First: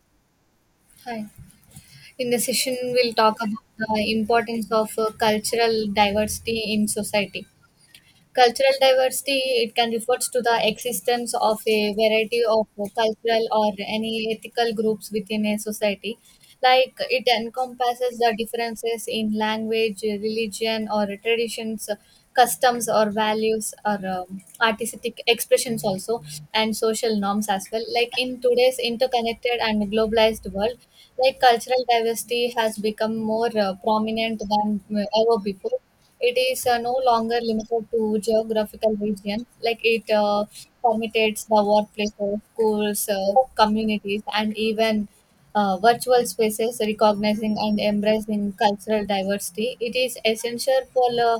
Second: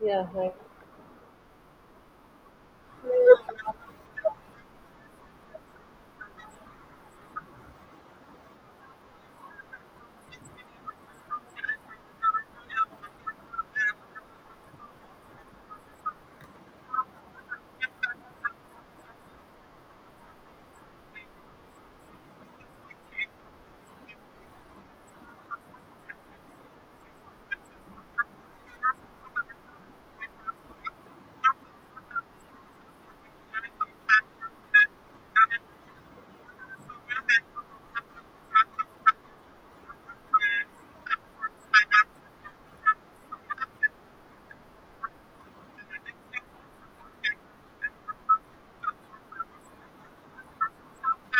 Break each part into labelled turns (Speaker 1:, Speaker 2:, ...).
Speaker 1: Yeah, right.
Speaker 2: Hi. In the session, we'll talk about the importance of cultural diversity in society. Cultural diversity, it can refers to the existence of a variety of cultural or any ethical groups within a society. Like it encompasses the differences in language, religion, or traditions, customs, or values, or artistic expressions also, and social norms as well. Like in today's interconnected and globalized world, like cultural diversity has become more prominent than ever before it is no longer limited to geographical regions, like it permeates the workplaces, schools, communities, and even virtual spaces, recognizing and embracing cultural diversity. It is essential for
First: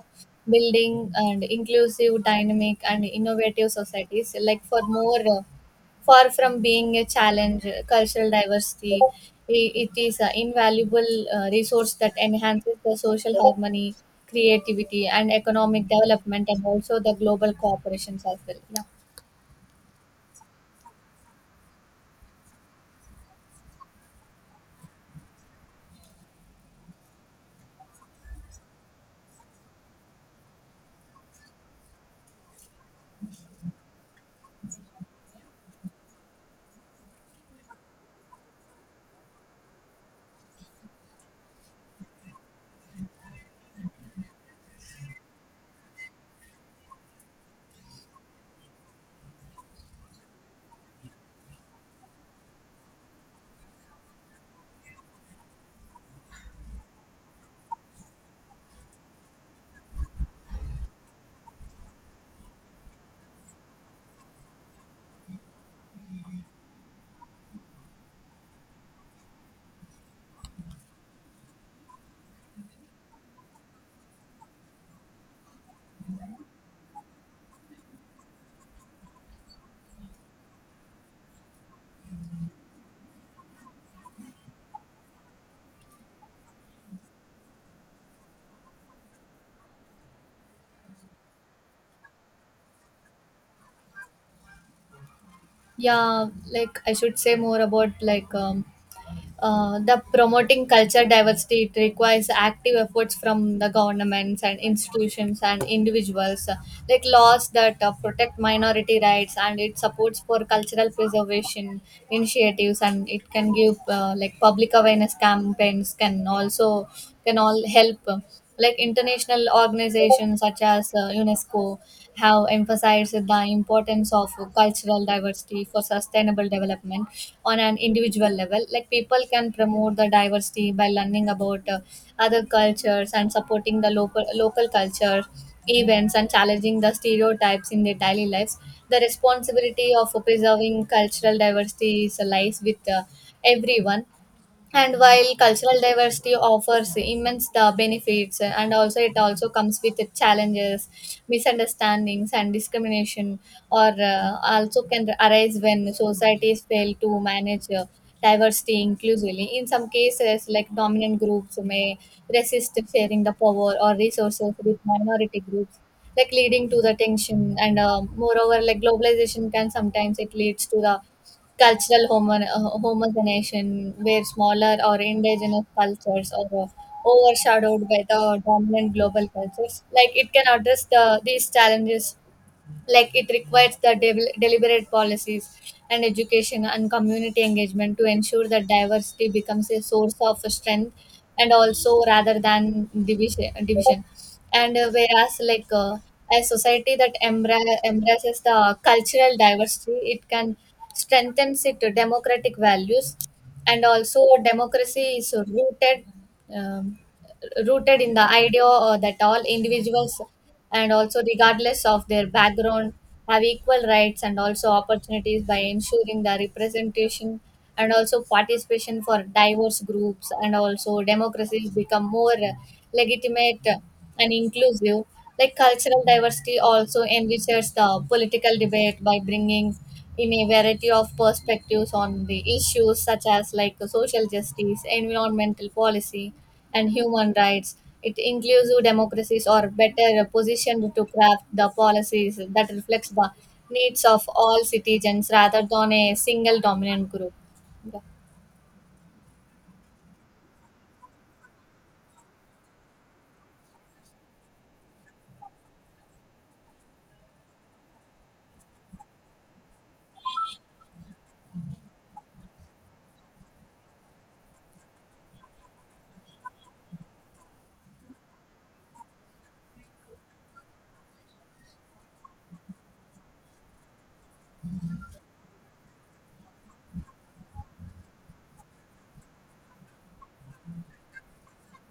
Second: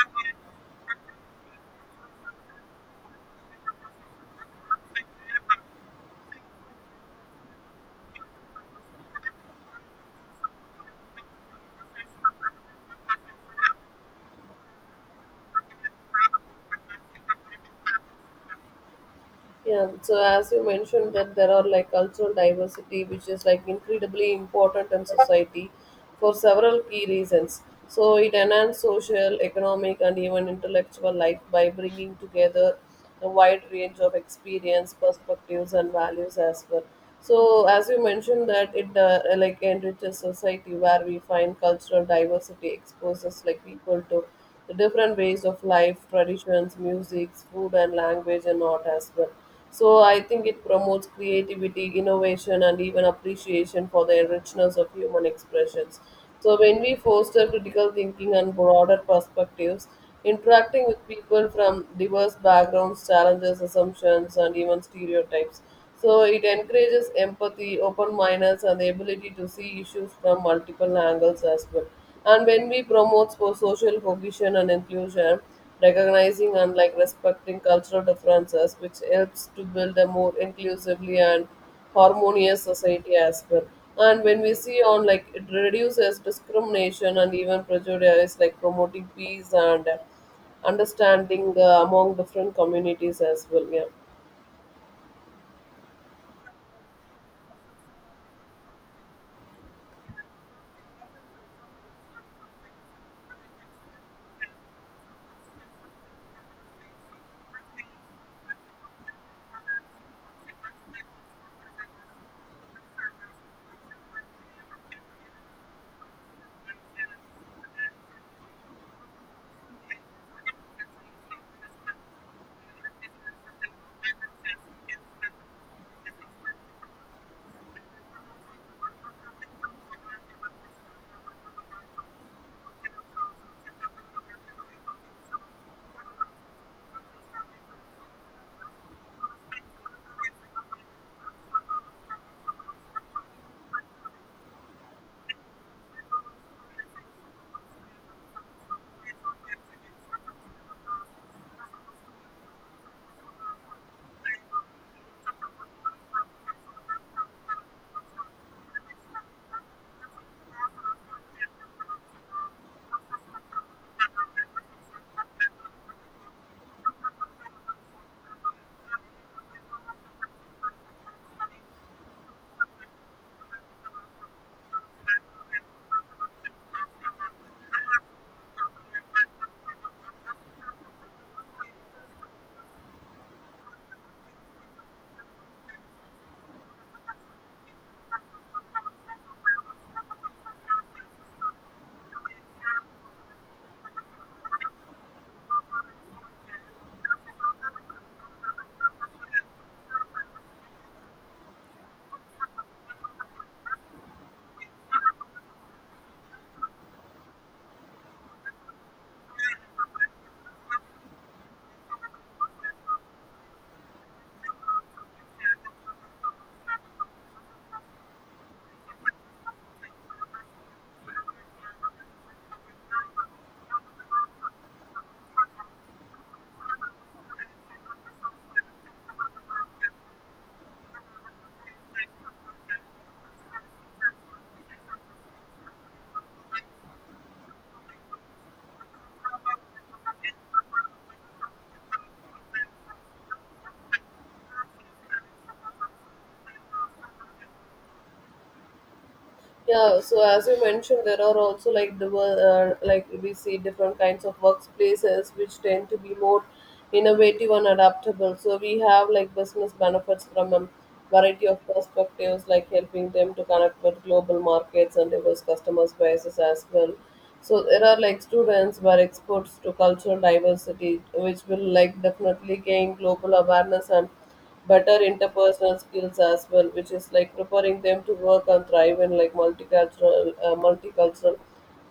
Speaker 2: building and inclusive, dynamic, and innovative societies, like for more. Far from being a challenge, cultural diversity it is an invaluable resource that enhances the social harmony, creativity, and economic development, and also the global cooperations as well. Yeah,
Speaker 1: Yeah. So as you mentioned that there are like cultural diversity, which is like incredibly important in society for several key reasons. So it enhances social, economic, and even intellectual life by bringing together a wide range of experience, perspectives, and values as well. So as you mentioned that it like enriches society where we find cultural diversity exposes like people to the different ways of life, traditions, music, food, and language and art as well. So I think it promotes creativity, innovation, and even appreciation for the richness of human expressions. So when we foster critical thinking and broader perspectives, interacting with people from diverse backgrounds, challenges, assumptions, and even stereotypes. So it encourages empathy, open mindedness, and the ability to see issues from multiple angles as well. And when we promote for social cohesion and inclusion, recognizing and like respecting cultural differences, which helps to build a more inclusively and harmonious society as well. And when we see on like it reduces discrimination and even prejudice, like promoting peace and understanding among different communities as well. Yeah.
Speaker 2: yeah. Like I should say more about like the promoting culture diversity it requires active efforts from the governments and institutions and individuals like laws that protect minority rights and it supports for cultural preservation initiatives and it can give like public awareness campaigns can also can all help like international organizations such as UNESCO have emphasized the importance of cultural diversity for sustainable development on an individual level. Like people can promote the diversity by learning about other cultures and supporting the local culture events and challenging the stereotypes in their daily lives. The responsibility of preserving cultural diversity is lies with everyone and while cultural diversity offers immense the benefits and also it also comes with the challenges misunderstandings and discrimination or also can arise when societies fail to manage diversity inclusively in some cases like dominant groups may resist sharing the power or resources with minority groups like leading to the tension and moreover like globalization can sometimes it leads to the cultural homogenization, where smaller or indigenous cultures are overshadowed by the dominant global cultures. Like it can address the these challenges like it requires the deliberate policies and education and community engagement to ensure that diversity becomes a source of strength and also rather than division and whereas like a society that embraces the cultural diversity it can strengthens it democratic values and also democracy is rooted um, rooted in the idea that all individuals and also regardless of their background have equal rights and also opportunities by ensuring the representation and also participation for diverse groups and also democracies become more legitimate and inclusive like cultural diversity also enriches the political debate by bringing in a variety of perspectives on the issues such as like social justice, environmental policy, and human rights. It inclusive democracies are better positioned to craft the policies that reflects the needs of all citizens rather than a single dominant group. Yeah.
Speaker 1: Yeah, so as you mentioned, there are also like like we see different kinds of workplaces which tend to be more innovative and adaptable. So we have like business benefits from a variety of perspectives, like helping them to connect with global markets and diverse customers' bases as well. So there are like students who are exposed to cultural diversity, which will like definitely gain global awareness and better interpersonal skills as well, which is like preparing them to work and thrive in like multicultural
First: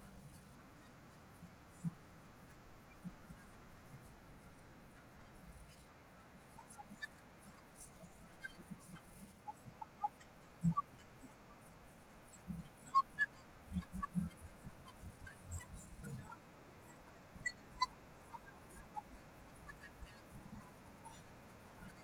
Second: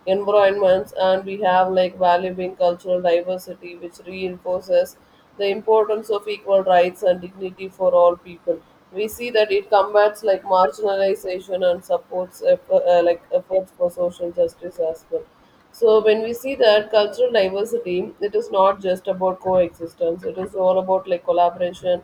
Speaker 1: environments. And we have like valuing cultural diversity, which reinforces the importance of equal rights and dignity for all people. We see that it combats like marginalization and supports effort, like efforts for social justice as well. So when we see that cultural diversity, it is not just about coexistence. It is all about like collaboration,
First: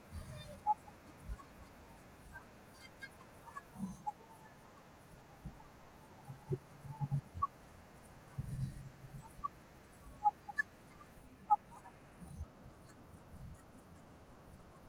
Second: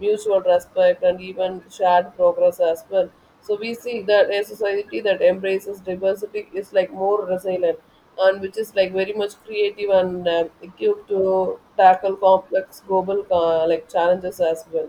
Speaker 1: mutual respect, and even shared progress as well. So we see that a society that embraces diversity is like more resilient and which is like very much creative and equipped to tackle complex global like challenges as well.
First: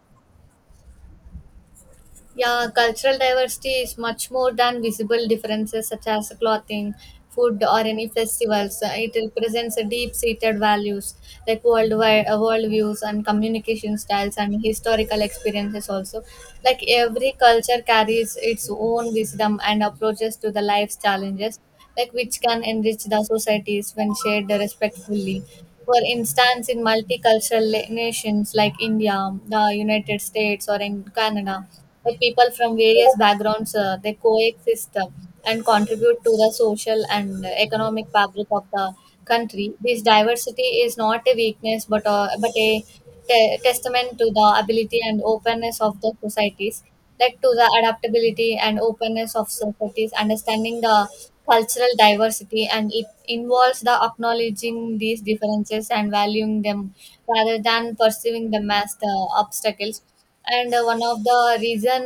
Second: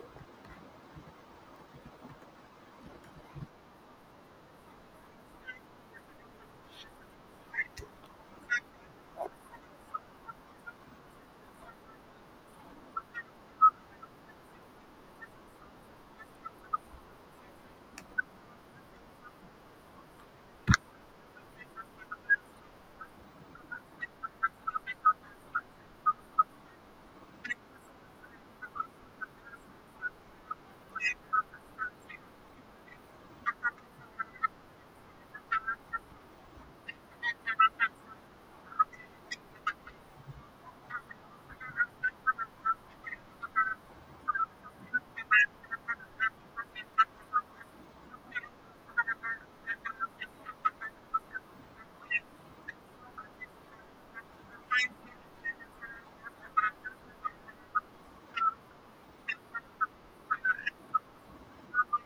Speaker 2: Yeah, cultural diversity is much more than visible differences such as clothing, food, or any festivals. It represents a deep-seated values like worldwide worldviews and communication styles and historical experiences also. Like every culture carries its own wisdom and approaches to the life's challenges, like which can enrich the societies when shared respectfully. For instance, in multicultural nations like India, the United States, or in Canada like people from various backgrounds they coexist and contribute to the social and economic fabric of the country this diversity is not a weakness but a testament to the ability and openness of the societies like to the adaptability and openness of societies understanding the cultural diversity and it involves the acknowledging these differences and valuing them rather than perceiving them as the obstacles and one of the reason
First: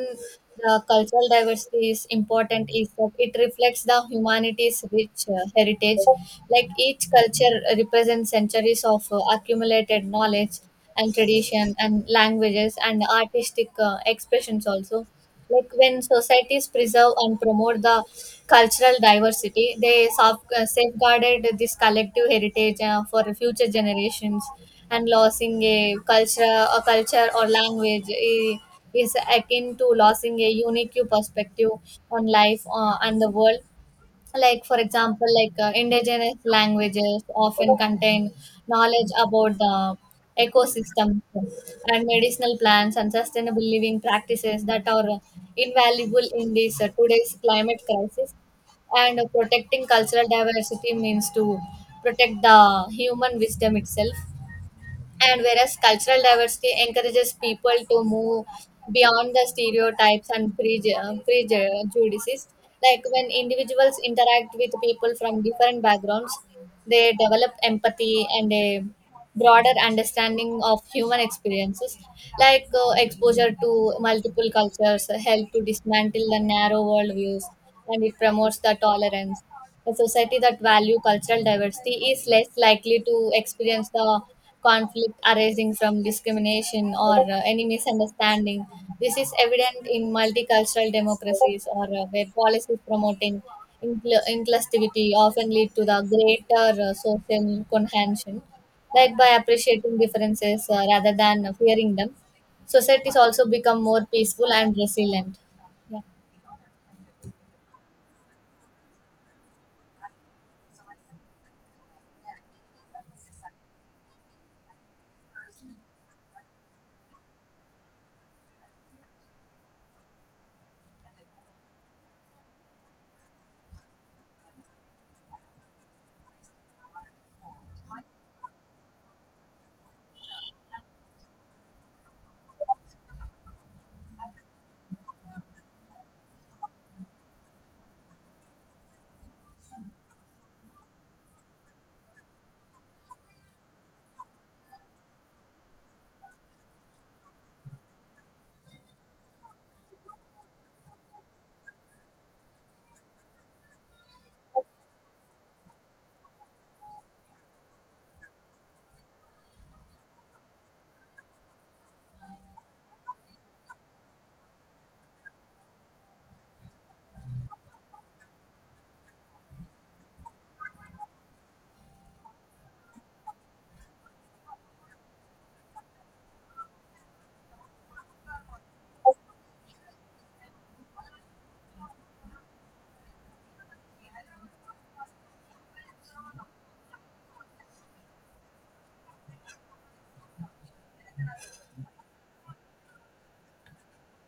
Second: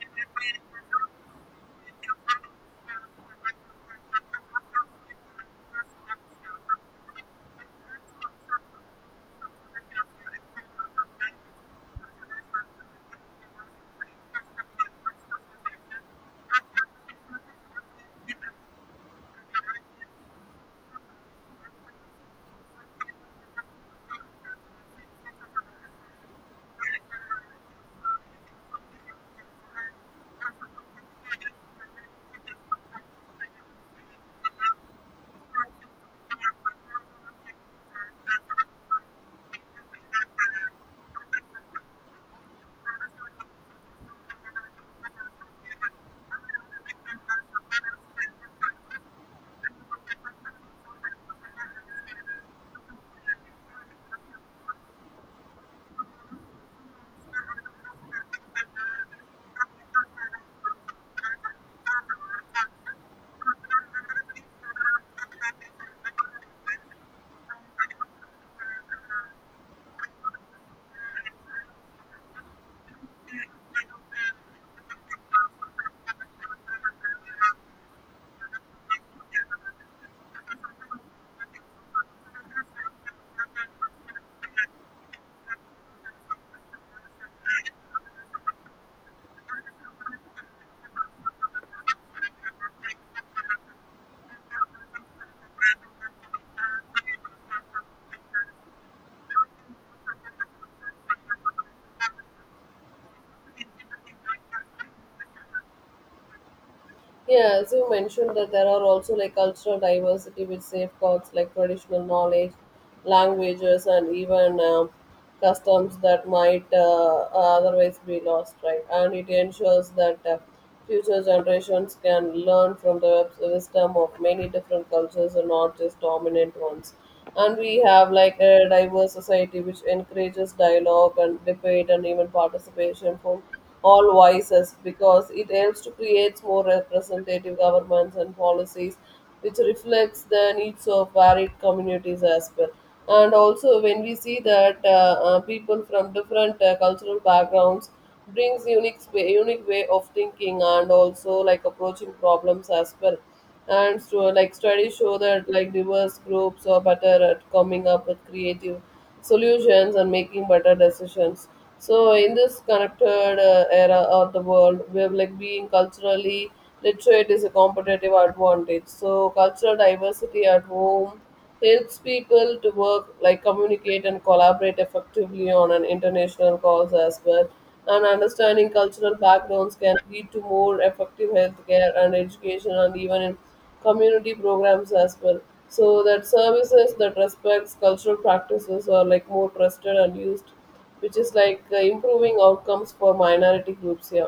Speaker 2: the cultural diversity is important is that it reflects the humanity's rich heritage like each culture represents centuries of accumulated knowledge and tradition and languages and artistic expressions also like when societies preserve and promote the cultural diversity they safeguarded this collective heritage for future generations and losing a culture or language is akin to losing a unique perspective on life and the world like for example like indigenous languages often contain knowledge about the ecosystem and medicinal plants and sustainable living practices that are invaluable in this today's climate crisis and protecting cultural diversity means to protect the human wisdom itself and whereas cultural diversity encourages people to move beyond the stereotypes and prejudices, like when individuals interact with people from different backgrounds, they develop empathy and a broader understanding of human experiences. Like exposure to multiple cultures help to dismantle the narrow worldviews and it promotes the tolerance a society that value cultural diversity is less likely to experience the conflict arising from discrimination or any misunderstanding. This is evident in multicultural democracies or where policies promoting inclusivity often lead to the greater social cohesion. Like by appreciating differences rather than fearing them, societies also become more peaceful and resilient. Yeah.
Speaker 1: Yeah, as you mentioned that there are also like cultural diversity with safeguards like traditional knowledge, languages, and even customs that might otherwise be lost, right? And it ensures that future generations can learn from the wisdom of many different cultures and not just dominant ones. And we have like a diverse society which encourages dialogue and debate and even participation from all voices because it helps to create more representative governments and policies which reflects the needs of varied communities as well. And also when we see that people from different cultural backgrounds brings unique way of thinking and also like approaching problems as well. And so like studies show that like diverse groups are better at coming up with creative solutions and making better decisions. So in this connected era of the world, we have like being culturally literate is a competitive advantage. So cultural diversity at home helps people to work, like communicate and collaborate effectively on an international cause as well. And understanding cultural backgrounds can lead to more effective healthcare and education and even in community programs as well. So that services that respects cultural practices are like more trusted and used, which is like improving outcomes for minority groups here.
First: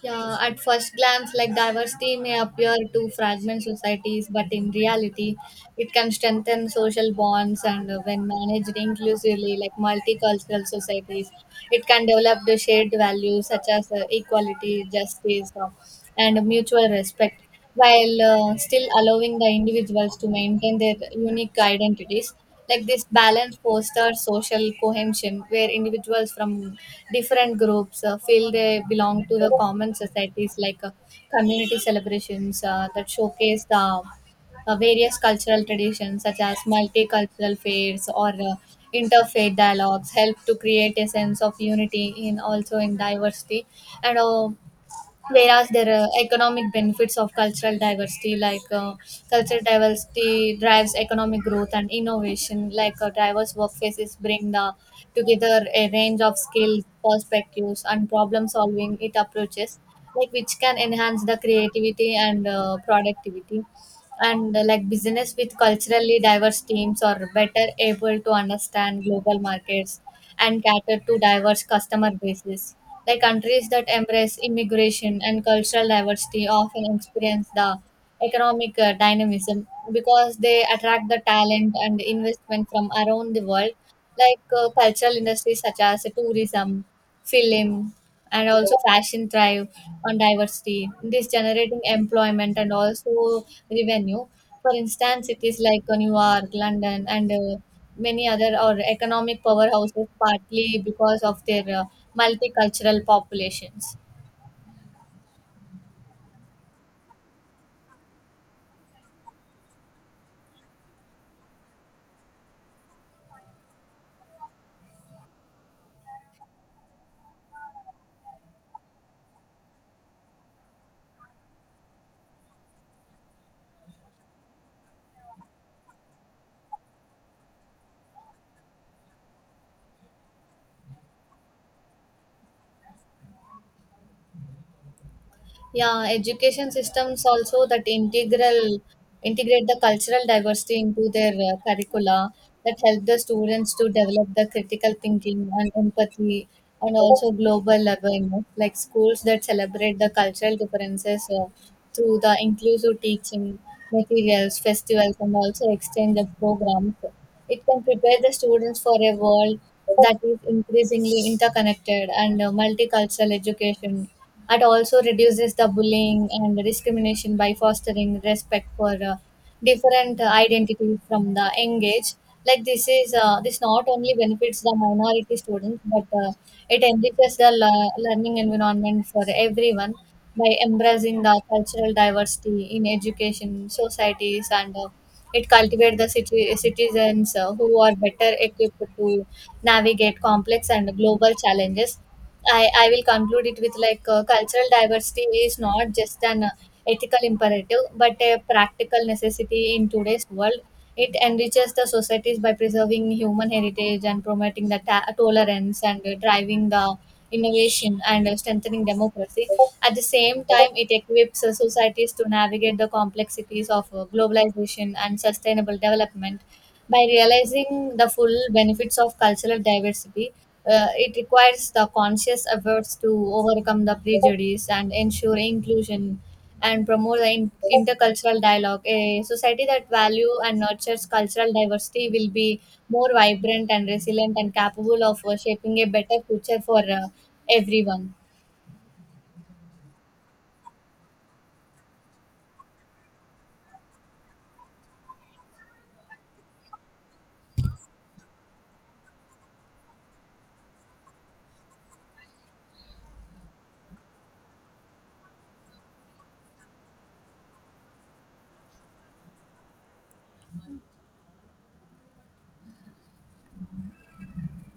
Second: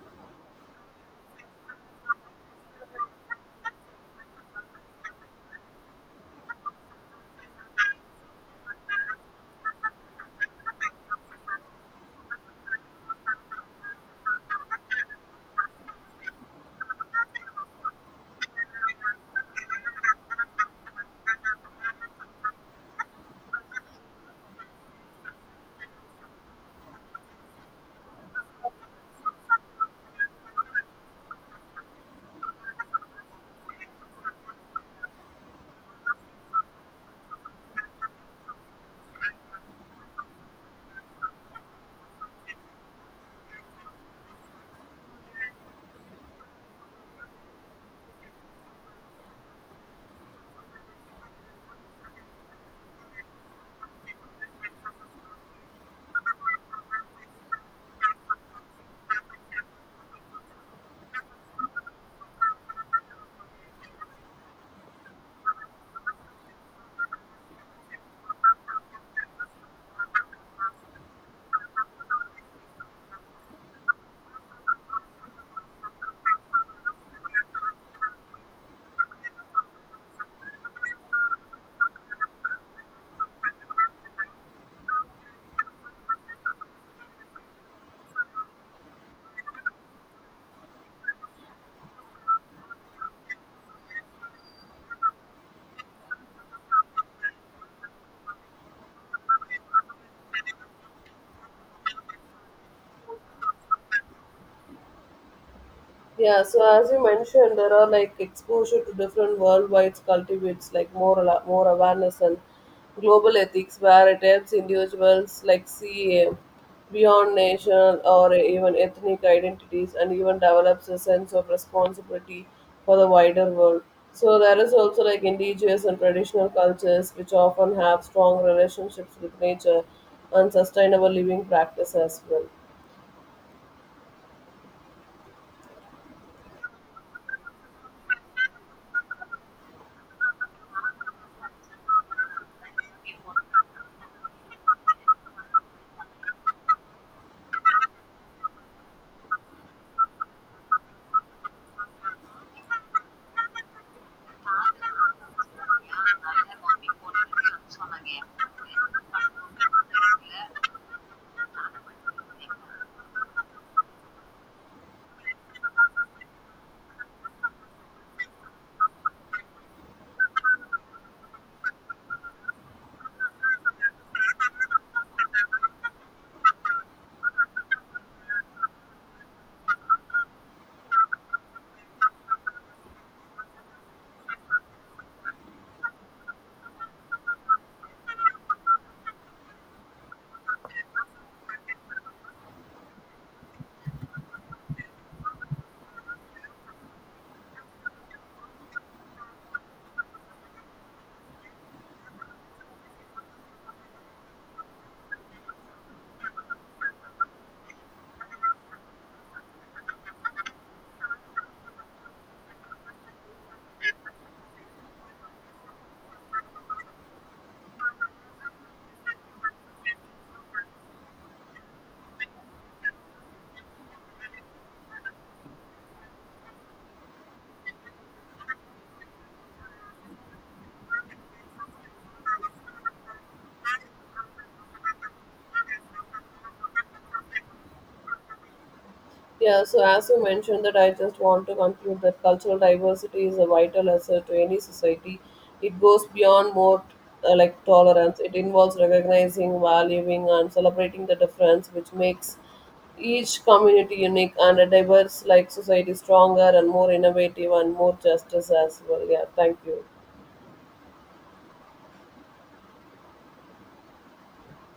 Speaker 2: Yeah, at first glance, like diversity may appear to fragment societies, but in reality, it can strengthen social bonds. And when managed inclusively, like multicultural societies, it can develop the shared values such as equality, justice, and mutual respect while still allowing the individuals to maintain their unique identities. Like this balance fosters social cohesion, where individuals from different groups feel they belong to the common societies, like community celebrations that showcase the various cultural traditions, such as multicultural fairs or interfaith dialogues, help to create a sense of unity in also in diversity and whereas there are economic benefits of cultural diversity like cultural diversity drives economic growth and innovation like diverse workplaces bring the, together a range of skills perspectives and problem solving it approaches like which can enhance the creativity and productivity and like business with culturally diverse teams are better able to understand global markets and cater to diverse customer bases. Like countries that embrace immigration and cultural diversity often experience the economic dynamism because they attract the talent and investment from around the world, like cultural industries such as tourism, film, and also fashion thrive on diversity. This generating employment and also revenue. For instance, cities like New York, London, and many other or economic powerhouses partly because of their multicultural populations.
Speaker 1: Yeah, so as you mentioned, there are like exposure to different worldwide cultivates like more awareness and global ethics, where it helps individuals like see beyond national or even ethnic identities, and even develops a sense of responsibility for the wider world. So there is also like indigenous and traditional cultures which often have strong relationships with nature and sustainable living practice as well.
Speaker 2: Yeah, education systems also that integral integrate the cultural diversity into their curricula that help the students to develop the critical thinking and empathy and also global awareness like schools that celebrate the cultural differences through the inclusive teaching materials festivals and also exchange of programs it can prepare the students for a world that is increasingly interconnected and multicultural education it also reduces the bullying and discrimination by fostering respect for different identities from the young age. Like this not only benefits the minority students, but it enriches the learning environment for everyone by embracing the cultural diversity in education, societies, and it cultivates the citizens who are better equipped to navigate complex and global challenges I will conclude it with like cultural diversity is not just an ethical imperative but a practical necessity in today's world. It enriches the societies by preserving human heritage and promoting the tolerance and driving the innovation and strengthening democracy. At the same time, it equips societies to navigate the complexities of globalization and sustainable development by realizing the full benefits of cultural diversity it requires the conscious efforts to overcome the prejudice and ensure inclusion and promote the intercultural dialogue. A society that value and nurtures cultural diversity will be more vibrant and resilient and capable of shaping a better future for everyone.
Speaker 1: Yeah, so as you mentioned that I just want to conclude that cultural diversity is a vital asset to any society. It goes beyond more like tolerance. It involves recognizing, valuing, and celebrating the difference, which makes each community unique and a diverse like society stronger and more innovative and more justice as well. Yeah, thank you.